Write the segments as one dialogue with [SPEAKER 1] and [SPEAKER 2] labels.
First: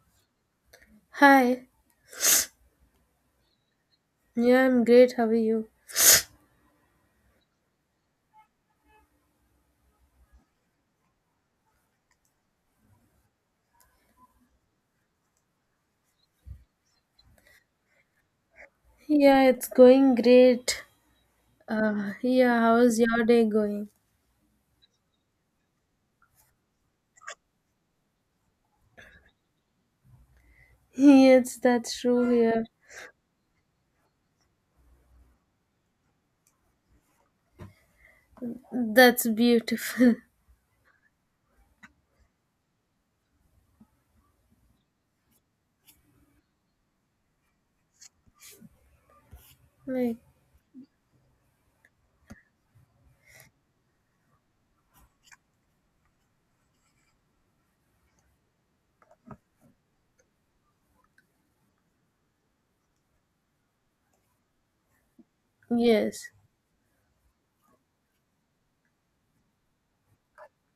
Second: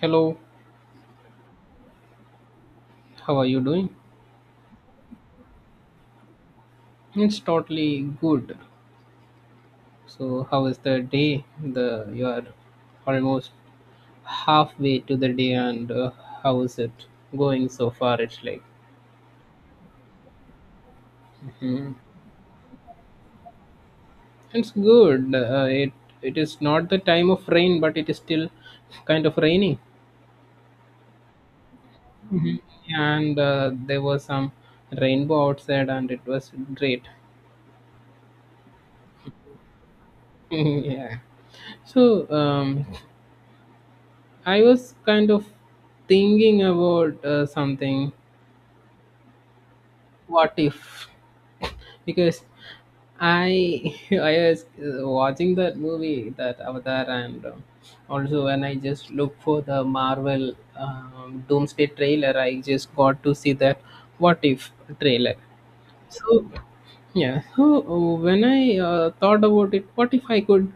[SPEAKER 1] Hello,
[SPEAKER 2] Hi.
[SPEAKER 1] how are you doing?
[SPEAKER 2] Yeah, I'm great. How are you?
[SPEAKER 1] It's totally good. So, how is the day? The you are almost halfway to the day, and how is it going so far? It's like
[SPEAKER 2] Yeah, it's going great.
[SPEAKER 1] hmm
[SPEAKER 2] Yeah, how's your day going?
[SPEAKER 1] it's good. It is not the time of rain, but it is still kind of raining,
[SPEAKER 2] Yes, that's true here.
[SPEAKER 1] and there was some rainbow outside, and it was great.
[SPEAKER 2] That's beautiful.
[SPEAKER 1] Yeah. So, I was kind of thinking about something.
[SPEAKER 2] Like,
[SPEAKER 1] What if, because I I was watching that movie, that Avatar, and also when I just look for the Marvel Doomsday trailer, I just got to see that What If trailer.
[SPEAKER 2] yes.
[SPEAKER 1] So yeah, so when I thought about it, what if I could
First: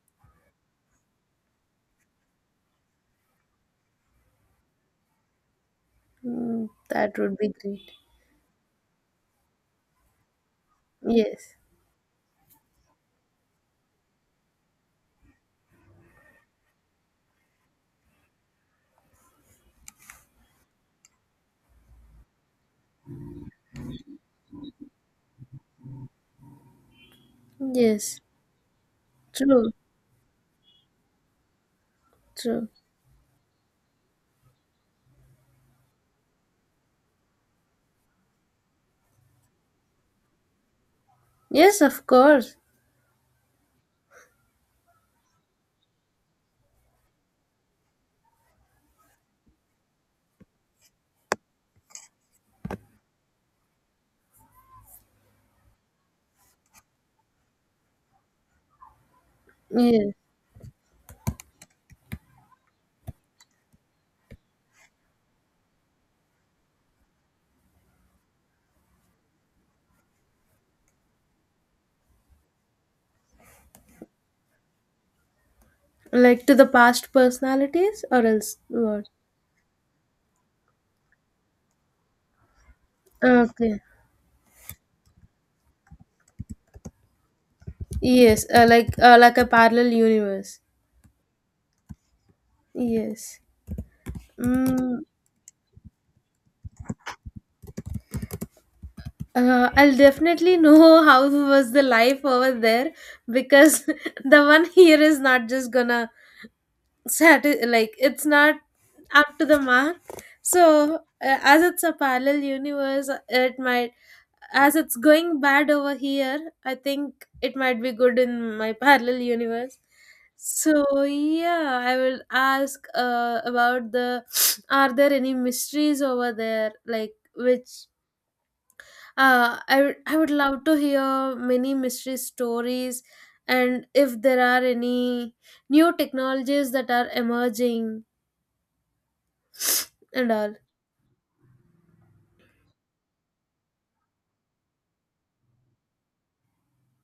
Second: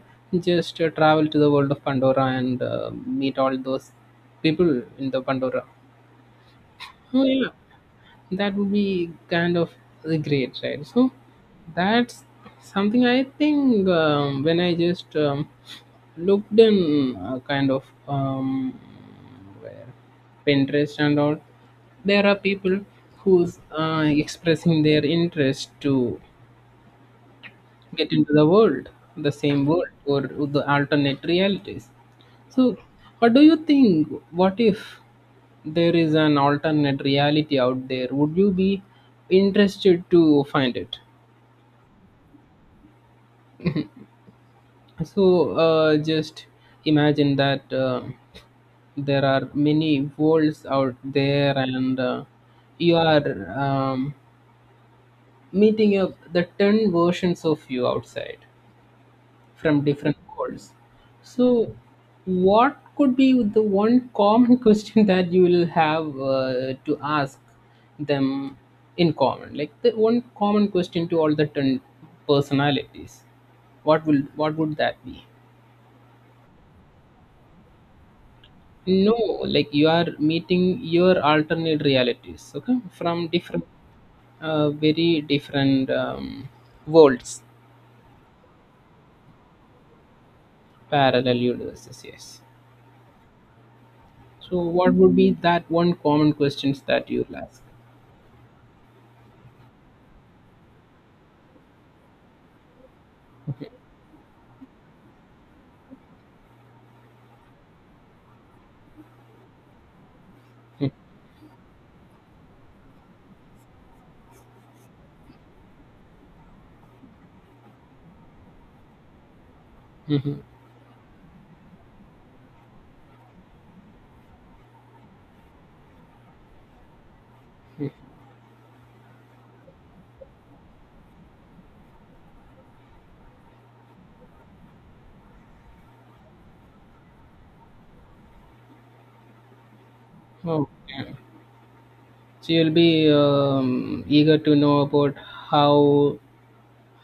[SPEAKER 1] just travel to the world of Pandora and meet all those people in the Pandora.
[SPEAKER 2] That
[SPEAKER 1] Oh,
[SPEAKER 2] would be
[SPEAKER 1] yeah,
[SPEAKER 2] great.
[SPEAKER 1] that would be kind of great, right? So
[SPEAKER 2] Yes,
[SPEAKER 1] that's something I think, when I just looked in, kind of, where, Pinterest and all, there are people who's expressing their interest to get
[SPEAKER 2] yes,
[SPEAKER 1] into the world, the same
[SPEAKER 2] true,
[SPEAKER 1] world or the alternate realities. So
[SPEAKER 2] true.
[SPEAKER 1] what do you think, what if there is an alternate reality out there, would you be interested to find it?
[SPEAKER 2] Yes, of course.
[SPEAKER 1] So just imagine that there are many worlds out there and you are, meeting up the 10 versions of you outside from
[SPEAKER 2] Yes,
[SPEAKER 1] different worlds. So, what could be the one common question that you will have to ask them in common? Like the one common question to all the ten personalities. What would that be?
[SPEAKER 2] like to the past personalities or else what?
[SPEAKER 1] No, like you are meeting your alternate realities, okay, from different,
[SPEAKER 2] Okay.
[SPEAKER 1] very different, worlds,
[SPEAKER 2] Yes, like a parallel universe.
[SPEAKER 1] parallel universes. Yes.
[SPEAKER 2] Yes.
[SPEAKER 1] So, what
[SPEAKER 2] Mm,
[SPEAKER 1] would be that one common questions that you'll ask?
[SPEAKER 2] I'll definitely know how was the life over there because the one here is not just gonna like it's not up to the mark. So as it's a parallel universe, it might, as it's going bad over here. I think it might be good in my parallel universe.
[SPEAKER 1] Hmm.
[SPEAKER 2] So yeah, I will ask about the are there any mysteries over there, like which I would love to hear many mystery stories, and if there are any new technologies that are emerging and all.
[SPEAKER 1] Okay. So you'll be eager to know about how,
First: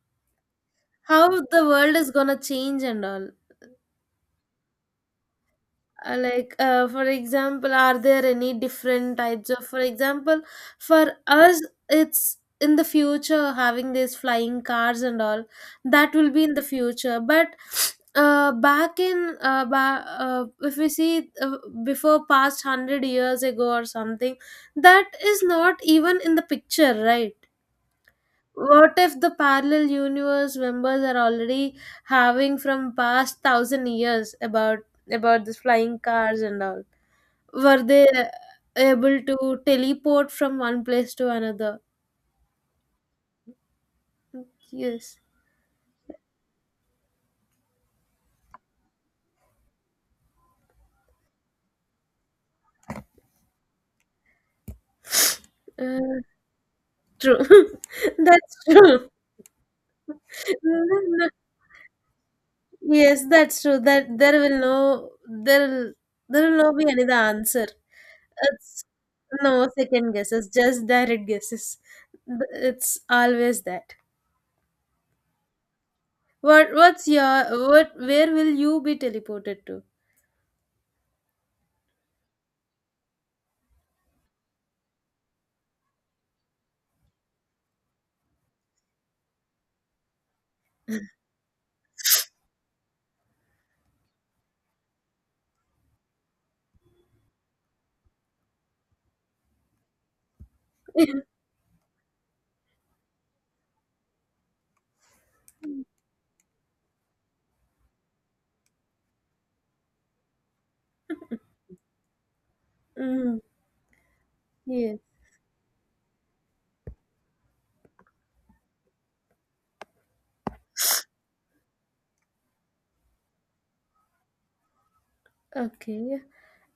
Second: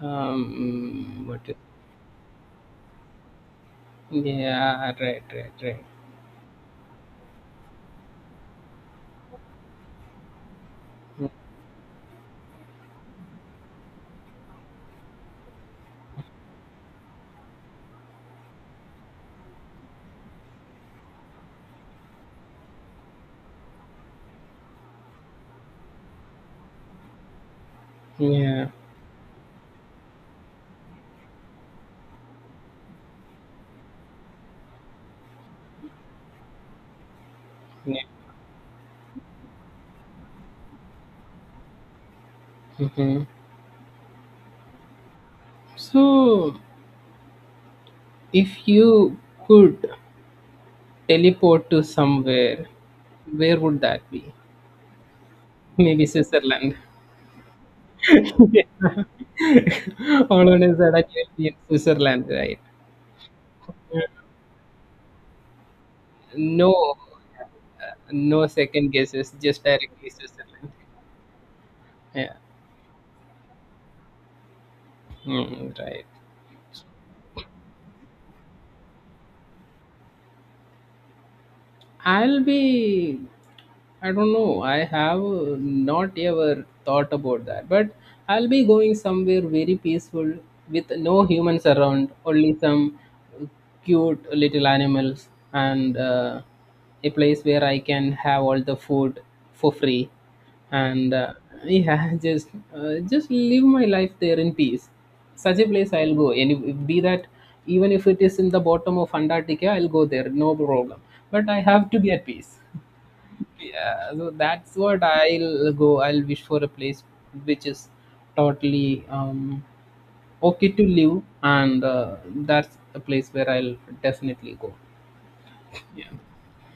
[SPEAKER 1] what?
[SPEAKER 2] How the world is gonna change and all.
[SPEAKER 1] Yeah, right, right, right.
[SPEAKER 2] For example, are there any different types of, for example, for us it's in the future having these flying cars and all, that will be in the future, but back in if we see before past 100 years ago or something, that is not even in the picture, right?
[SPEAKER 1] Yeah.
[SPEAKER 2] What if the parallel universe members are already having from past 1,000 years about this flying cars and all, were
[SPEAKER 1] Yeah.
[SPEAKER 2] they able to teleport from one place to another?
[SPEAKER 1] Hmm.
[SPEAKER 2] Yes.
[SPEAKER 1] So if you could teleport to somewhere, where would that be? Maybe
[SPEAKER 2] Uh,
[SPEAKER 1] Switzerland.
[SPEAKER 2] true. That's true.
[SPEAKER 1] All on is that I will be in Switzerland, right?
[SPEAKER 2] Yes, that's true. That there will no, there will, there will not be
[SPEAKER 1] No,
[SPEAKER 2] another answer.
[SPEAKER 1] no
[SPEAKER 2] It's
[SPEAKER 1] second guesses, just
[SPEAKER 2] no
[SPEAKER 1] directly
[SPEAKER 2] second guesses,
[SPEAKER 1] Switzerland.
[SPEAKER 2] just direct guesses.
[SPEAKER 1] Yeah,
[SPEAKER 2] It's always that.
[SPEAKER 1] mm, right.
[SPEAKER 2] What what's your what where will you be teleported to?
[SPEAKER 1] I'll be I don't know. I have not ever thought about that. But I'll be going somewhere very peaceful with no humans around, only some cute little animals and a place where I can have all the food for free. And yeah, just just live my life there in peace. Such a place I'll go. Any be that, even if it is in the bottom of Antarctica, I'll go there. No problem. But I have to be at peace.
[SPEAKER 2] Mm,
[SPEAKER 1] Yeah, so that's
[SPEAKER 2] yeah.
[SPEAKER 1] what I'll go. I'll wish for a place which is totally, okay to live, and that's a place where I'll definitely go.
[SPEAKER 2] Okay.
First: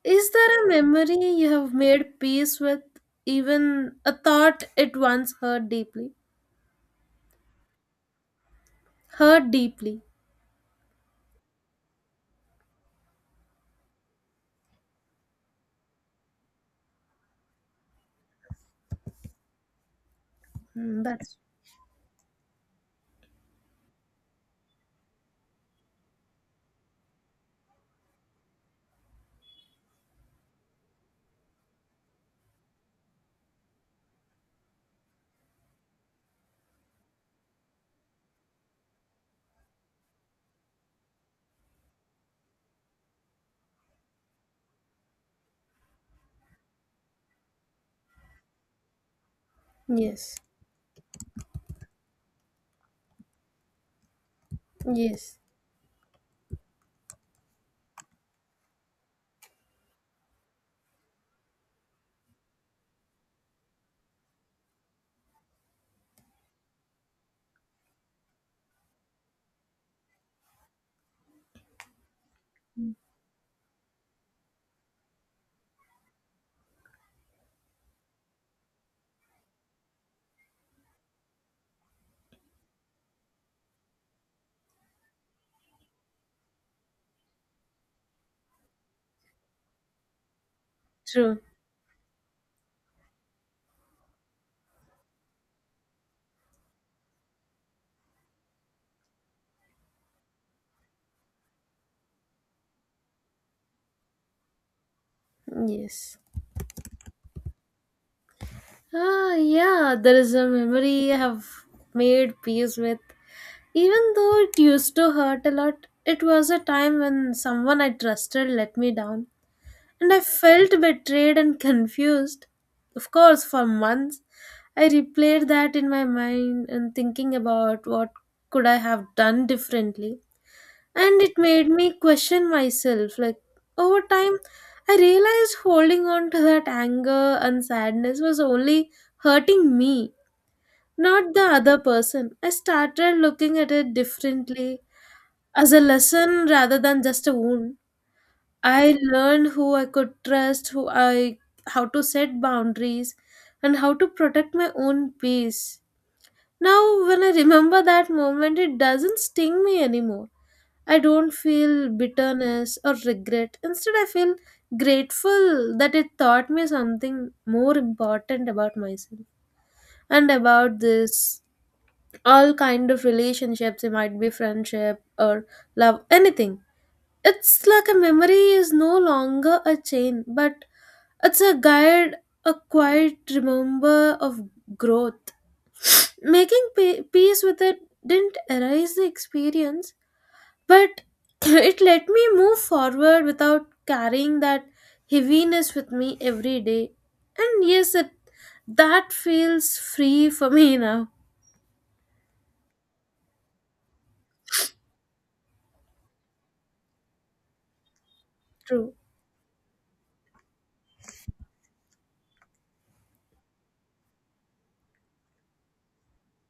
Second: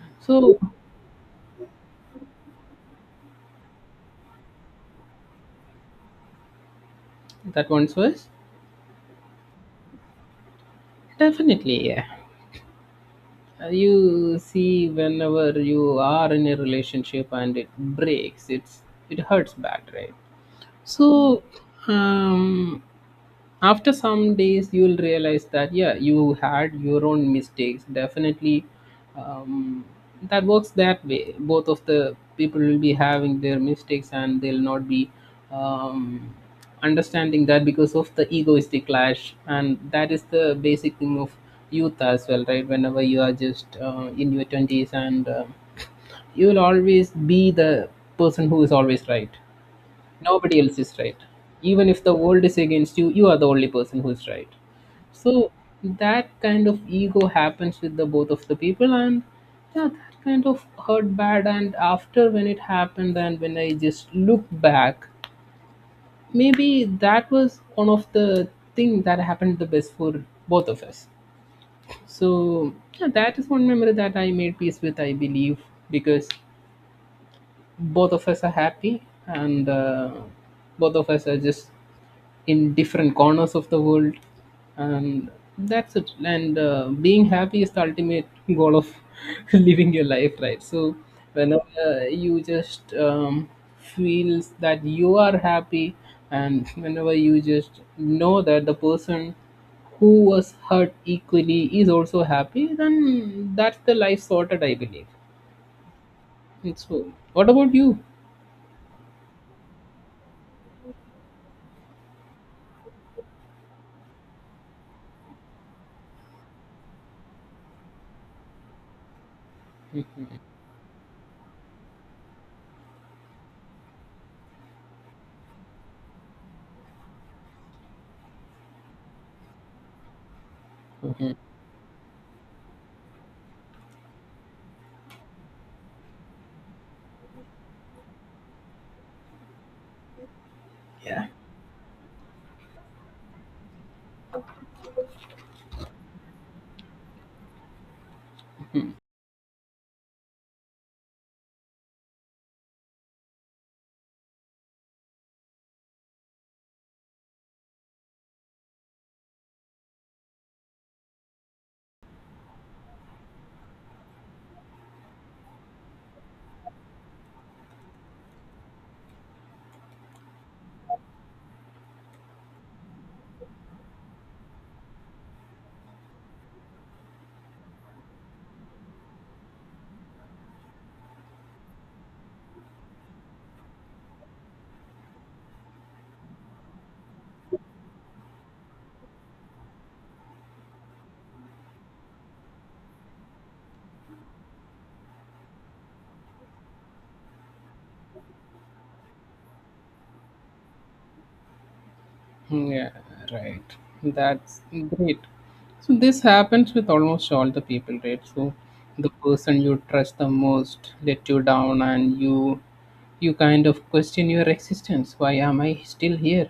[SPEAKER 2] Is
[SPEAKER 1] So
[SPEAKER 2] there a memory you have made peace with, even a thought it once hurt deeply?
[SPEAKER 1] that one's was
[SPEAKER 2] Hurt deeply.
[SPEAKER 1] definitely, yeah. You see, whenever you are in a relationship and it breaks, it's it hurts bad, right?
[SPEAKER 2] Mm, that's
[SPEAKER 1] So um, after some days you'll realize that yeah, you had your own mistakes, definitely, um, that works that way. Both of the people will be having their mistakes and they'll not be um, understanding that because of the egoistic clash, and that is the basic thing of youth as well, right? Whenever you are just in your 20s and you will always be the person who is always right,
[SPEAKER 2] yes,
[SPEAKER 1] nobody else is right, even if the world is against you, you are the only person who is right. So
[SPEAKER 2] yes,
[SPEAKER 1] that kind of ego happens with the both of the people, and yeah, that kind of hurt bad. And after, when it happened and when I just look back, maybe that was one of the thing that happened the best for both of us. So yeah, that is one memory that I made peace with, I believe, because both of us are happy, and both of us are just in different corners of the world, and that's it. And being happy is the ultimate goal of living your life, right? So
[SPEAKER 2] true.
[SPEAKER 1] whenever you just feels that you are happy, and whenever you just know that the person who was hurt equally is also happy, then that's the life sorted, I believe.
[SPEAKER 2] Yes.
[SPEAKER 1] And so what about you?
[SPEAKER 2] Ah, yeah. There is a memory I have made peace with, even though it used to hurt a lot. It was a time when someone I trusted let me down, and I felt betrayed and confused. Of course, for months, I replayed that in my mind and thinking about what could I have done differently. And it made me question myself. Like, over time, I realized holding on to that anger and sadness was only hurting me,
[SPEAKER 1] Yeah.
[SPEAKER 2] not the other person. I started looking at it differently as a lesson rather than just a wound. I learned who I could trust, who I, how to set boundaries and how to protect my own peace. Now when I remember that moment, it doesn't sting me anymore. I don't feel bitterness or regret. Instead, I feel grateful that it taught me something more important about myself and about this, all kind of relationships, it might be friendship or love, anything. It's like a memory is no longer a chain but it's a guide, a quiet remember of growth. Making peace with it didn't erase the experience, but it let me move forward without carrying that heaviness with me every day. And yes, it, that feels free for me now.
[SPEAKER 1] Hmm, yeah, right. That's great. So this happens with almost all the people, right? So
[SPEAKER 2] True.
[SPEAKER 1] the person you trust the most let you down and you kind of question your existence. Why am I still here?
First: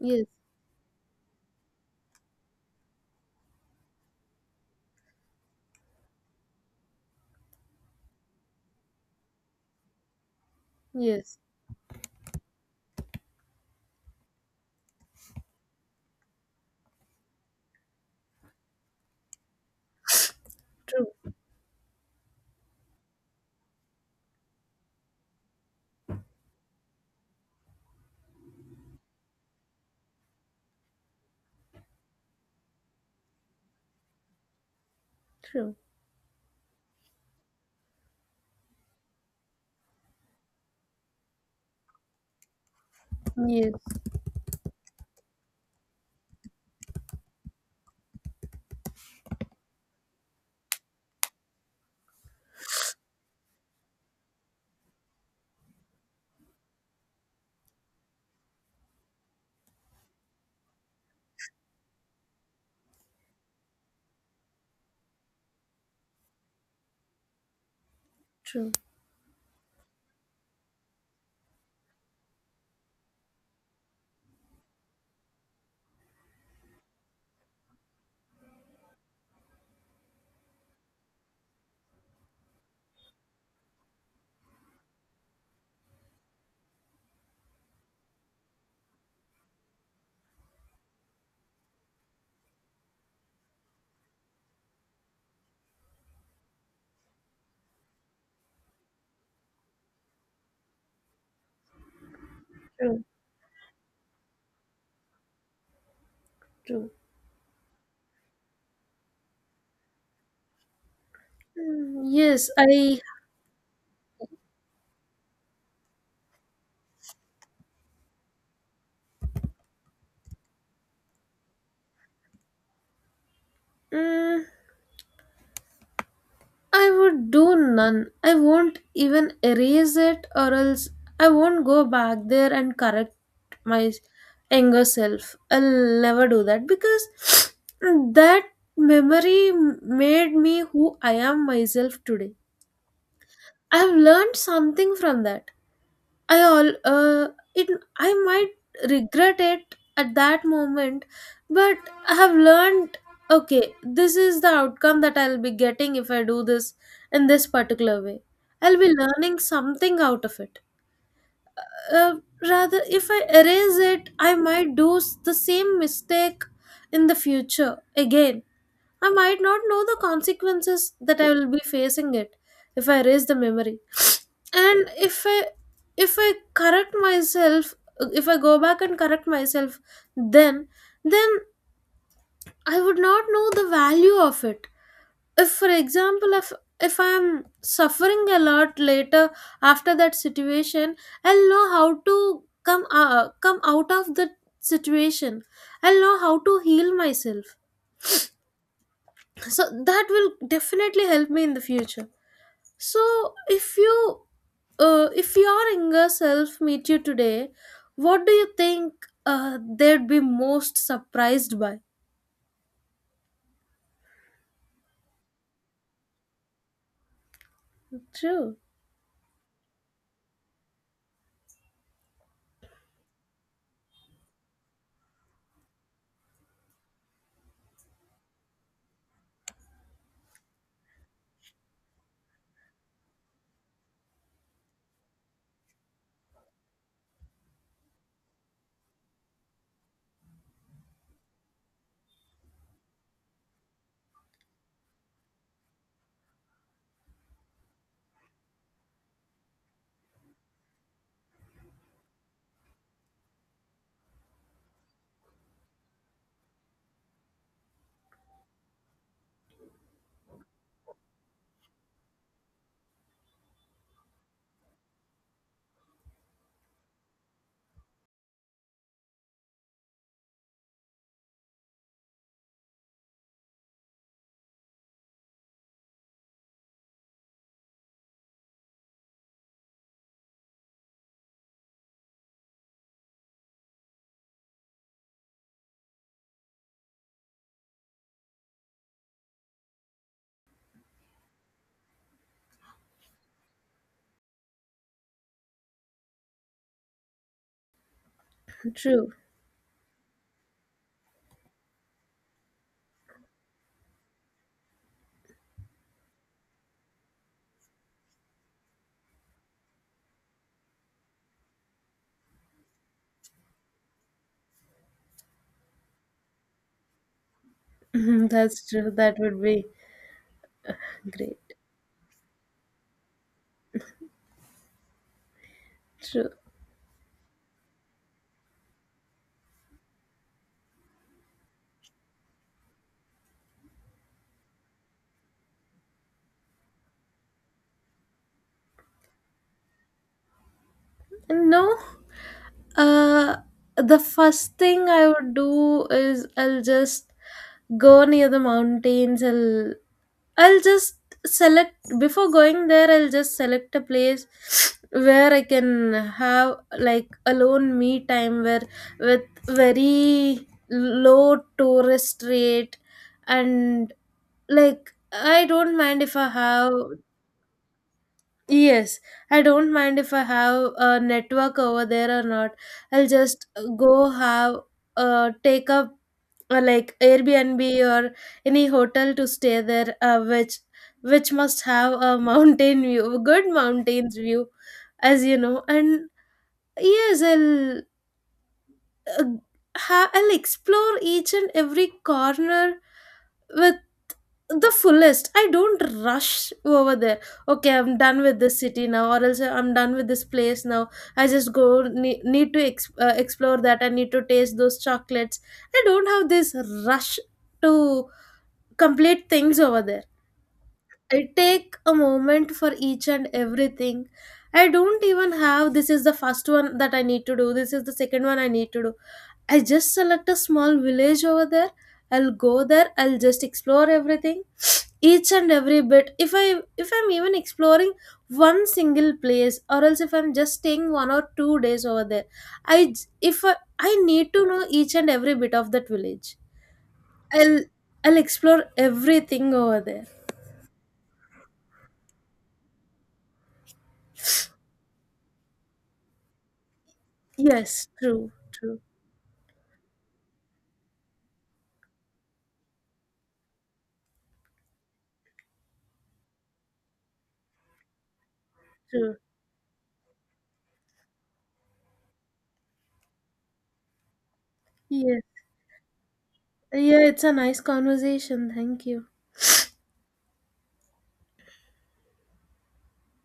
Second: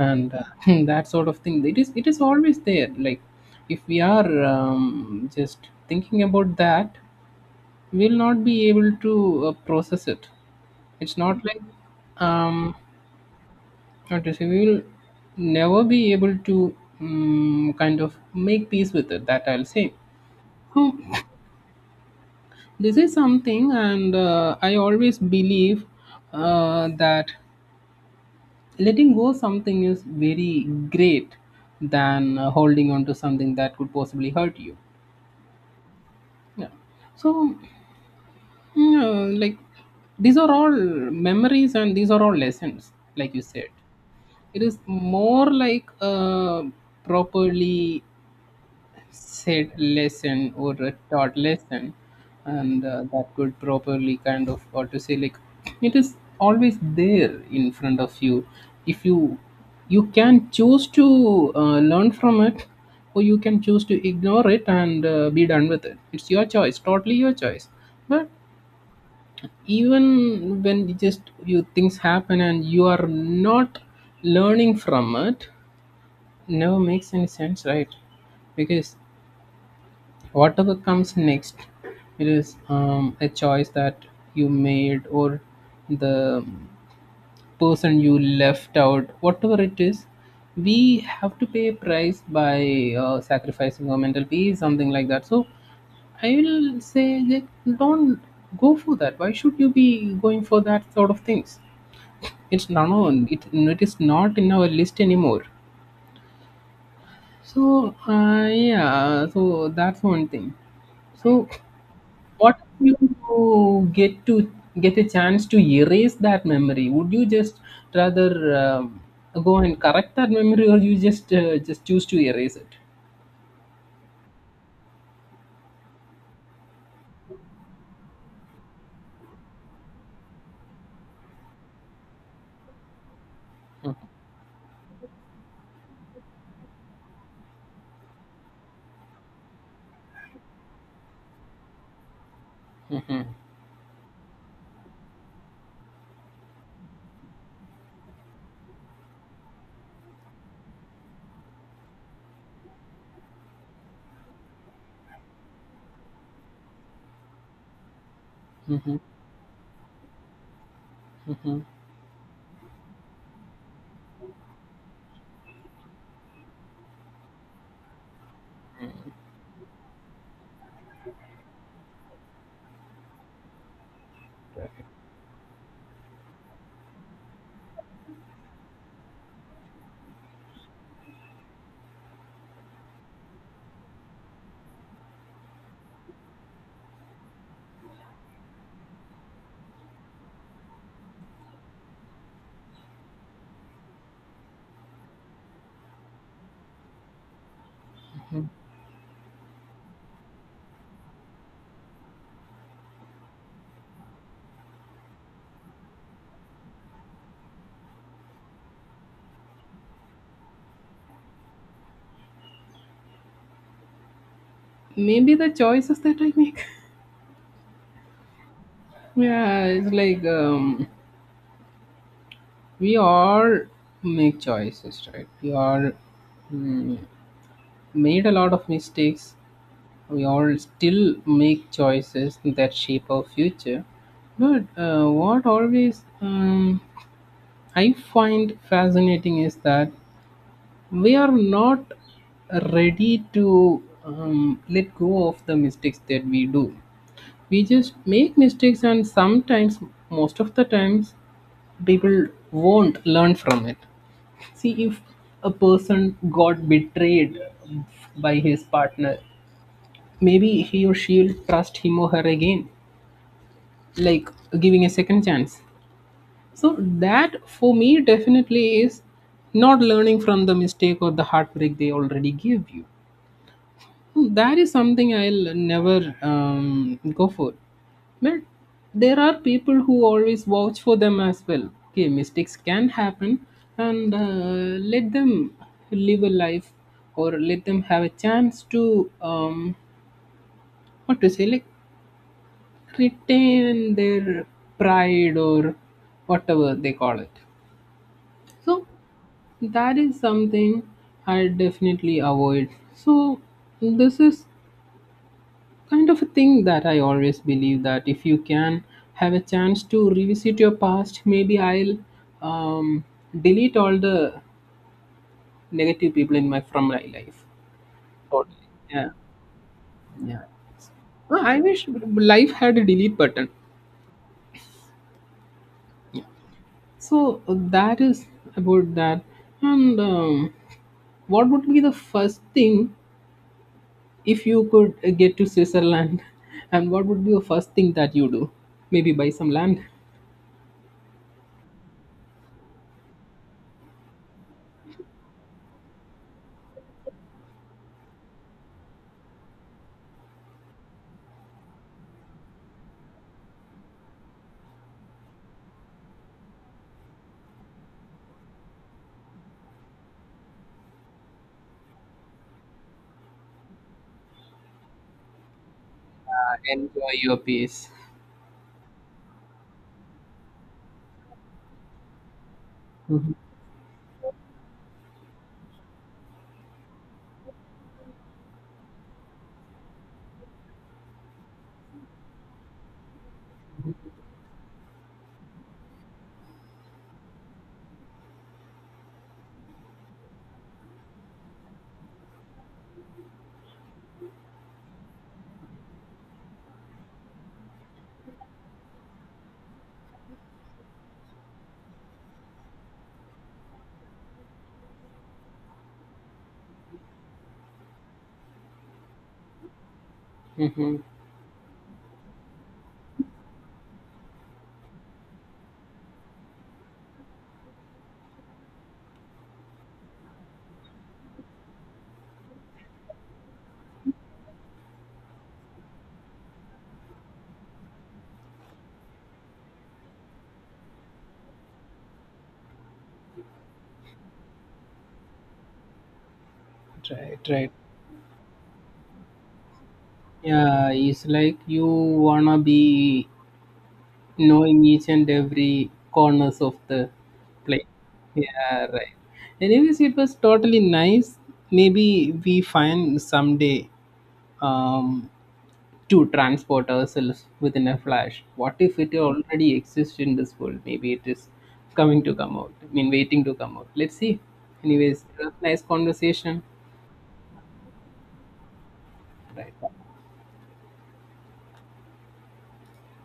[SPEAKER 2] Yes.
[SPEAKER 1] that sort of thing. It is, it is always there. Like if we are, just thinking about that, we'll not be able to process it. It's
[SPEAKER 2] Yes.
[SPEAKER 1] not like, um, not to say we will never be able to, kind of make peace with it. That I'll say. Hmm,
[SPEAKER 2] True.
[SPEAKER 1] this is something, and I always believe that letting go something is very great than holding on to something that could possibly hurt you.
[SPEAKER 2] True.
[SPEAKER 1] Yeah. So, like, these are all memories and these are all lessons, like you said.
[SPEAKER 2] Yes.
[SPEAKER 1] It is more like, properly said lesson or a taught lesson, and that could properly kind of, or to say like, it is always there in front of you. If you, you can choose to learn from it, or you can choose to ignore it and be done with it. It's your choice, totally your choice. But
[SPEAKER 2] True.
[SPEAKER 1] even when you just, you, things happen and you are not learning from it, never makes any sense, right? Because whatever comes next, it is, a choice that you made, or the person you left out, whatever it is. We have to pay a price by sacrificing our mental peace, something like that. So I will say that don't go for that. Why should you be going for that sort of things? It's no,
[SPEAKER 2] True.
[SPEAKER 1] no, it, is not in our list anymore.
[SPEAKER 2] True.
[SPEAKER 1] So yeah, so that's one thing. So,
[SPEAKER 2] Mm, yes,
[SPEAKER 1] what if
[SPEAKER 2] I.
[SPEAKER 1] you get a chance to erase that memory? Would you just rather, um, go and correct that memory, or you just just choose to erase it?
[SPEAKER 2] Mm, I would do none. I won't even erase it, or else I won't go back there and correct my younger self. I'll never do that, because that memory made me who I am myself today. I've learned something from that. I all it, I might regret it at that moment, but I have learned, okay, this is the outcome that I'll be getting if I do this in this particular way. I'll be
[SPEAKER 1] Hmm.
[SPEAKER 2] learning something out of it.
[SPEAKER 1] Hmm.
[SPEAKER 2] Uh, rather, if I erase it, I might do the same mistake in the future again. I might not know the consequences that I will be facing it if I erase the memory. And if I correct myself. If I go back and correct myself, then then I would not know the value of it. If for example if I am suffering a lot later after that situation, I'll know how to come out of the situation. I'll know how to heal myself.
[SPEAKER 1] Hmm.
[SPEAKER 2] So that will definitely help me in the future. So if you, if your younger self meet you today, what do you think they'd be most surprised by?
[SPEAKER 1] Maybe the choices that I make.
[SPEAKER 2] True.
[SPEAKER 1] Yeah, it's like, we all make choices, right? We all, mm, made a lot of mistakes. We all still make choices that shape our future. But what always, I find fascinating is that we are not ready to let go of the mistakes that we do. We just make mistakes, and sometimes, most of the times, people won't learn from it. See, if a person got betrayed by his partner, maybe he or she will trust him or her again, like giving a second chance. So that for me definitely is not learning from the mistake or the heartbreak they already gave you. Hmm, that is something I'll never go for. But there are people who always vouch for them as well. Okay, mistakes can happen, and let them live a life, or let them have a chance to, what to say, like retain their pride or whatever they call it. So
[SPEAKER 2] True.
[SPEAKER 1] that is something I definitely avoid. So, this is kind of a thing that I always believe that if you can have a chance to revisit your past, maybe I'll, um, delete all the negative people in my from my life. Totally.
[SPEAKER 2] That's true.
[SPEAKER 1] Yeah,
[SPEAKER 2] That would be
[SPEAKER 1] yeah.
[SPEAKER 2] great.
[SPEAKER 1] Well, I wish life had a delete button.
[SPEAKER 2] True.
[SPEAKER 1] So that is about that. And, what would be the first thing, if you could get to Switzerland, and what would be the first thing that you do? Maybe buy some land?
[SPEAKER 2] No, uh, the first thing I would do is I'll just go near the mountains. I'll just select before going there. I'll just select a place where I can have, like, alone me time, where with very low tourist rate, and like I don't mind if I have.
[SPEAKER 1] Enjoy your peace.
[SPEAKER 2] Yes, I don't mind if I have a network over there or not. I'll
[SPEAKER 1] Mm-hmm.
[SPEAKER 2] just go have take up like Airbnb or any hotel to stay there, which must have a mountain view, a good mountains view, as you know. And yes, uh, I'll explore each and every corner with the fullest. I don't rush over there. Okay, I'm done with this city now, or else I'm done with this place now. I just go need to explore that. I need to taste those chocolates. I don't have this rush to complete things over there.
[SPEAKER 1] Mm-hmm.
[SPEAKER 2] I take a moment for each and everything. I don't even have this is the first one that I need to do, this is the second one I need to do. I just select a small village over there. I'll go there. I'll just explore everything, each and every bit. If I, if I'm even exploring one single place, or else if I'm just staying 1 or 2 days over there, if I need to know each and every bit of that village.
[SPEAKER 1] Right,
[SPEAKER 2] I'll
[SPEAKER 1] right.
[SPEAKER 2] I'll explore everything over there.
[SPEAKER 1] Yeah, it's like you wanna be knowing each and every corners of the
[SPEAKER 2] Yes,
[SPEAKER 1] place.
[SPEAKER 2] true, true,
[SPEAKER 1] Yeah, right. Anyways, it was totally nice. Maybe we find someday, um, to transport ourselves within a flash. What if it
[SPEAKER 2] true.
[SPEAKER 1] already exists in this world? Maybe it is coming to come out. I mean, waiting to come out. Let's see.
[SPEAKER 2] Yes,
[SPEAKER 1] Anyways, it was nice conversation.
[SPEAKER 2] yeah. It's a nice conversation. Thank you.
[SPEAKER 1] Right.